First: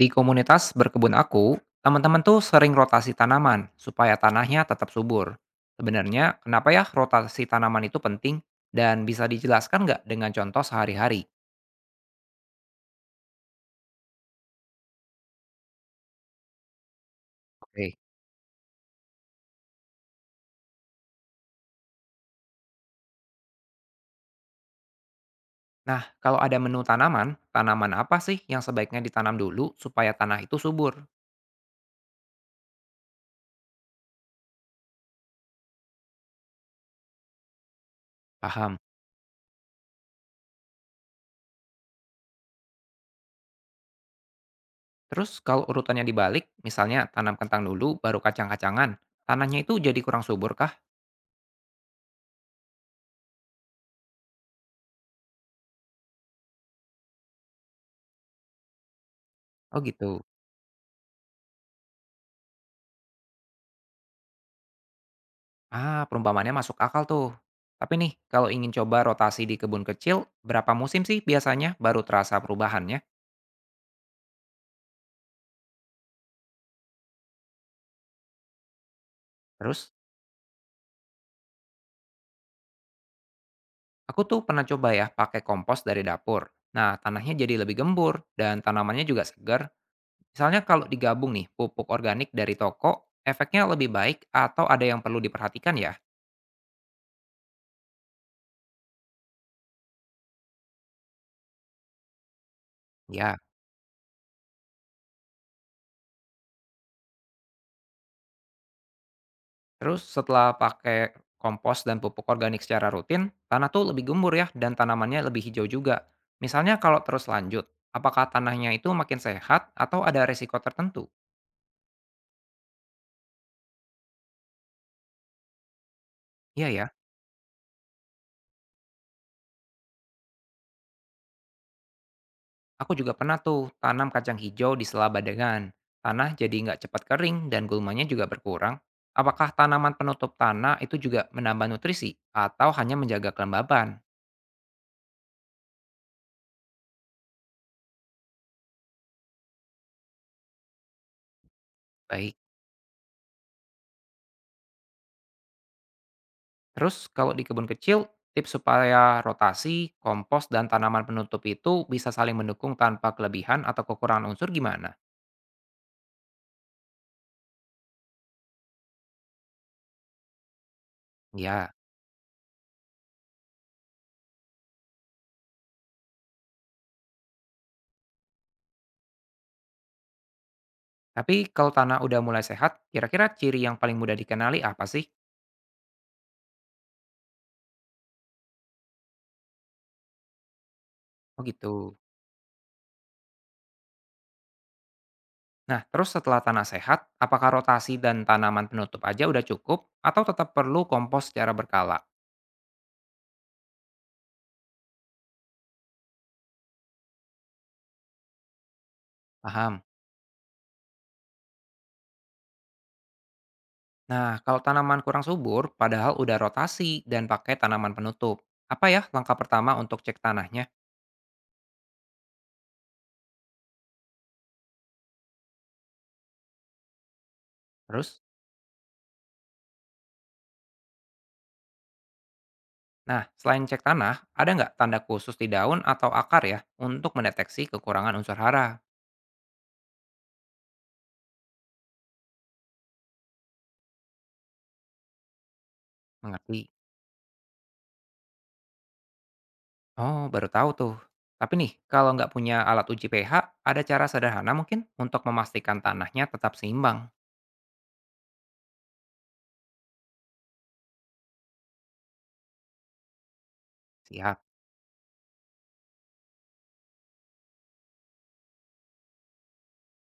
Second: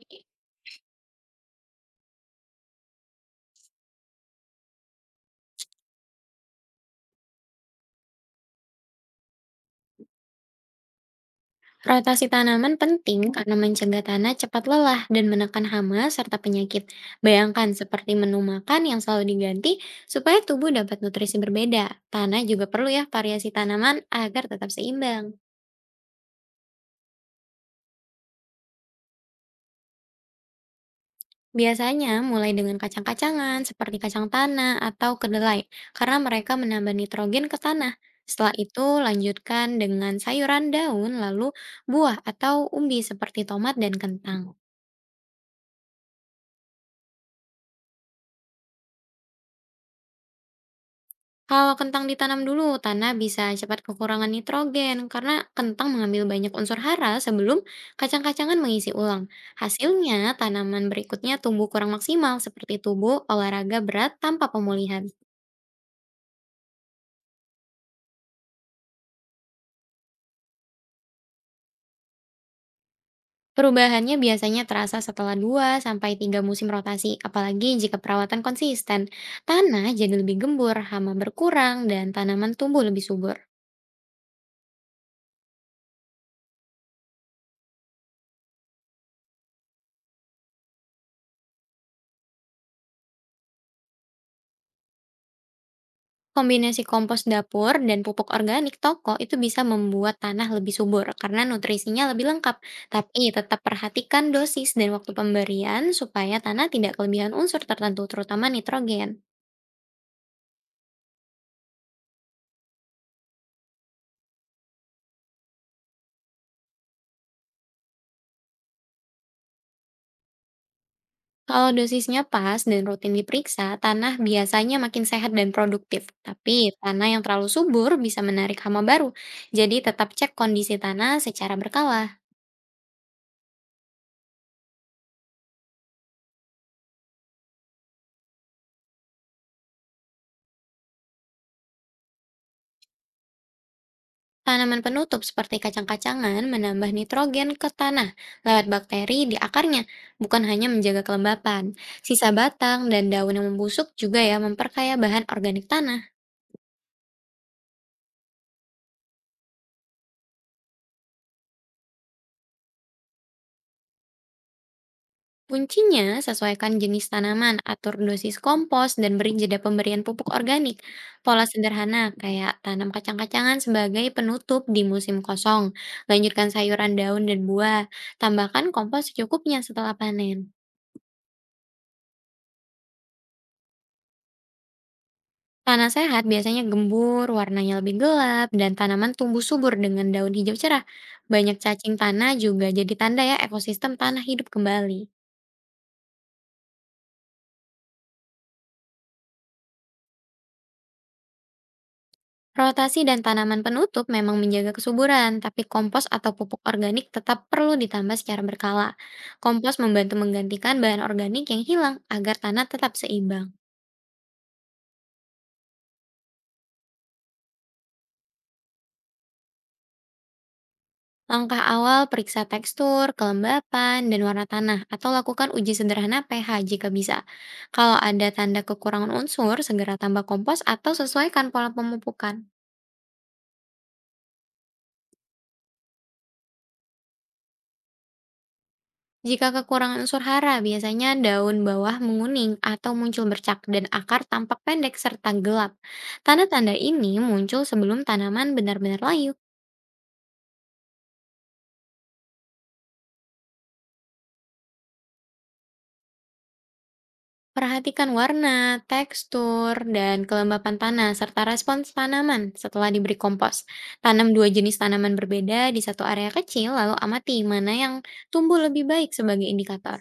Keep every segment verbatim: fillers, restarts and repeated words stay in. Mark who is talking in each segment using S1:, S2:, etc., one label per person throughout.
S1: Di komunitas berkebun aku, teman-teman tuh sering rotasi tanaman supaya tanahnya tetap subur. Sebenarnya, kenapa ya rotasi tanaman itu penting dan bisa dijelaskan nggak dengan contoh sehari-hari?
S2: Rotasi tanaman penting karena mencegah tanah cepat lelah dan menekan hama serta penyakit. Bayangkan
S1: Oke.
S2: seperti menu makan yang selalu diganti supaya tubuh dapat nutrisi berbeda. Tanah juga perlu ya variasi tanaman agar tetap seimbang.
S1: Nah, kalau ada menu tanaman, tanaman apa sih yang sebaiknya ditanam dulu supaya tanah itu subur?
S2: Biasanya mulai dengan kacang-kacangan seperti kacang tanah atau kedelai karena mereka menambah nitrogen ke tanah. Setelah
S1: Paham.
S2: itu lanjutkan dengan sayuran daun lalu buah atau umbi seperti tomat dan kentang.
S1: Terus kalau urutannya dibalik, misalnya tanam kentang dulu baru kacang-kacangan, tanahnya itu jadi kurang subur kah?
S2: Kalau kentang ditanam dulu, tanah bisa cepat kekurangan nitrogen karena kentang mengambil banyak unsur hara sebelum kacang-kacangan mengisi ulang.
S1: Oh
S2: Hasilnya,
S1: gitu.
S2: tanaman berikutnya tumbuh kurang maksimal seperti tubuh olahraga berat tanpa pemulihan.
S1: Ah, perumpamaannya masuk akal tuh. Tapi nih, kalau ingin coba rotasi di kebun kecil, berapa musim sih biasanya baru terasa perubahannya?
S2: Perubahannya biasanya terasa setelah dua sampai tiga musim rotasi, apalagi jika perawatan konsisten. Tanah
S1: Terus,
S2: jadi lebih gembur, hama berkurang, dan tanaman tumbuh lebih subur.
S1: aku tuh pernah coba ya pakai kompos dari dapur. Nah, tanahnya jadi lebih gembur dan tanamannya juga segar. Misalnya kalau digabung nih pupuk organik dari toko, efeknya lebih baik atau ada yang perlu diperhatikan ya?
S2: Kombinasi kompos dapur dan pupuk organik toko itu bisa membuat tanah lebih subur karena nutrisinya lebih lengkap. Tapi
S1: Ya.
S2: tetap perhatikan dosis dan waktu pemberian supaya tanah tidak kelebihan unsur tertentu, terutama nitrogen.
S1: Terus setelah pakai kompos dan pupuk organik secara rutin, tanah tuh lebih gembur ya dan tanamannya lebih hijau juga. Misalnya kalau terus lanjut, apakah tanahnya itu makin sehat atau ada resiko tertentu?
S2: Kalau dosisnya pas dan rutin diperiksa, tanah biasanya makin sehat dan produktif.
S1: Iya
S2: Tapi
S1: ya,
S2: tanah yang terlalu subur bisa menarik hama baru. Jadi tetap cek kondisi tanah secara berkala.
S1: aku juga pernah tuh tanam kacang hijau di sela badengan. Tanah jadi nggak cepat kering dan gulmanya juga berkurang. Apakah tanaman penutup tanah itu juga menambah nutrisi atau hanya menjaga kelembaban?
S2: Tanaman penutup seperti kacang-kacangan menambah nitrogen ke tanah lewat bakteri di akarnya, bukan hanya menjaga kelembapan. Sisa
S1: Baik.
S2: batang dan daun yang membusuk juga ya memperkaya bahan organik tanah.
S1: Terus kalau di kebun kecil, tips supaya rotasi, kompos, dan tanaman penutup itu bisa saling mendukung tanpa kelebihan atau kekurangan unsur gimana?
S2: Kuncinya, sesuaikan jenis tanaman, atur dosis kompos, dan beri jeda pemberian pupuk organik. Pola
S1: Ya,
S2: sederhana kayak tanam kacang-kacangan sebagai penutup di musim kosong. Lanjutkan sayuran daun dan buah. Tambahkan kompos secukupnya setelah panen.
S1: tapi kalau tanah udah mulai sehat, kira-kira ciri yang paling mudah dikenali apa sih?
S2: Tanah sehat biasanya gembur, warnanya lebih gelap, dan tanaman tumbuh subur dengan daun hijau cerah.
S1: Oh
S2: Banyak cacing
S1: gitu.
S2: tanah juga jadi tanda ya ekosistem tanah hidup kembali.
S1: Nah, terus setelah tanah sehat, apakah rotasi dan tanaman penutup aja udah cukup atau tetap perlu kompos secara berkala?
S2: Rotasi dan tanaman penutup memang menjaga kesuburan, tapi kompos atau pupuk organik tetap perlu ditambah secara berkala. Kompos
S1: Paham.
S2: membantu menggantikan bahan organik yang hilang agar tanah tetap seimbang.
S1: Nah, kalau tanaman kurang subur, padahal udah rotasi dan pakai tanaman penutup. Apa ya langkah pertama untuk cek tanahnya?
S2: Langkah awal periksa tekstur, kelembapan, dan warna tanah, atau lakukan uji sederhana pe ha jika bisa. Kalau
S1: Terus?
S2: ada tanda kekurangan unsur, segera tambah kompos atau sesuaikan pola pemupukan.
S1: Nah, selain cek tanah, ada nggak tanda khusus di daun atau akar ya untuk mendeteksi kekurangan unsur hara?
S2: Jika kekurangan unsur hara, biasanya daun bawah menguning atau muncul bercak dan akar tampak pendek serta gelap.
S1: Mengerti?
S2: Tanda-tanda ini muncul sebelum tanaman benar-benar layu.
S1: Oh, baru tahu tuh. Tapi nih, kalau nggak punya alat uji pe ha, ada cara sederhana mungkin untuk memastikan tanahnya tetap seimbang.
S2: Perhatikan warna, tekstur, dan kelembapan tanah serta respons tanaman setelah diberi kompos. Tanam
S1: Siap.
S2: dua jenis tanaman berbeda di satu area kecil lalu amati mana yang tumbuh lebih baik sebagai indikator.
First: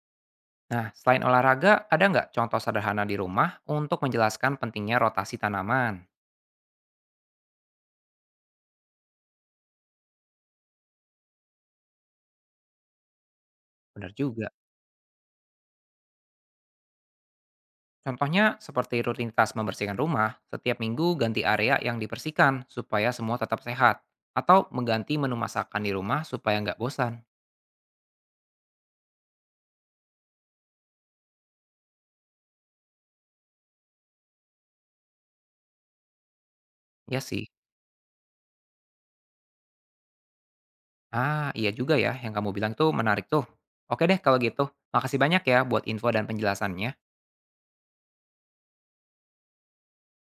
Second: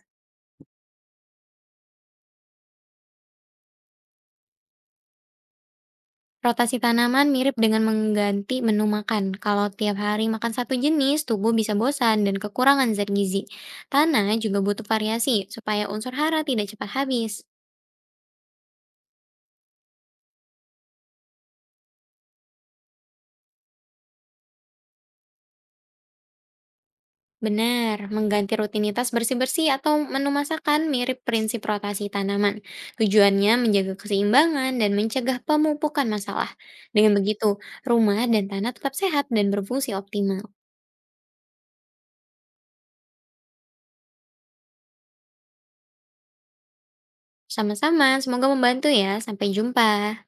S1: Nah, selain olahraga, ada nggak contoh sederhana di rumah untuk menjelaskan pentingnya rotasi tanaman?
S2: Rotasi tanaman mirip dengan mengganti menu makan. Kalau tiap hari makan satu jenis, tubuh bisa bosan dan kekurangan zat gizi.
S1: Benar
S2: Tanah
S1: juga.
S2: juga butuh variasi supaya unsur hara tidak cepat habis.
S1: Contohnya seperti rutinitas membersihkan rumah, setiap minggu ganti area yang dibersihkan supaya semua tetap sehat. Atau mengganti menu masakan di rumah supaya nggak bosan.
S2: Benar, mengganti rutinitas bersih-bersih atau menu masakan mirip prinsip rotasi tanaman. Tujuannya menjaga keseimbangan dan mencegah pemupukan masalah. Dengan
S1: Ya sih.
S2: begitu, rumah dan tanah tetap sehat dan berfungsi optimal.
S1: Ah, iya juga ya yang kamu bilang tuh menarik tuh. Oke deh kalau gitu. Makasih banyak ya buat info dan penjelasannya.
S2: Sama-sama, semoga membantu ya. Sampai jumpa.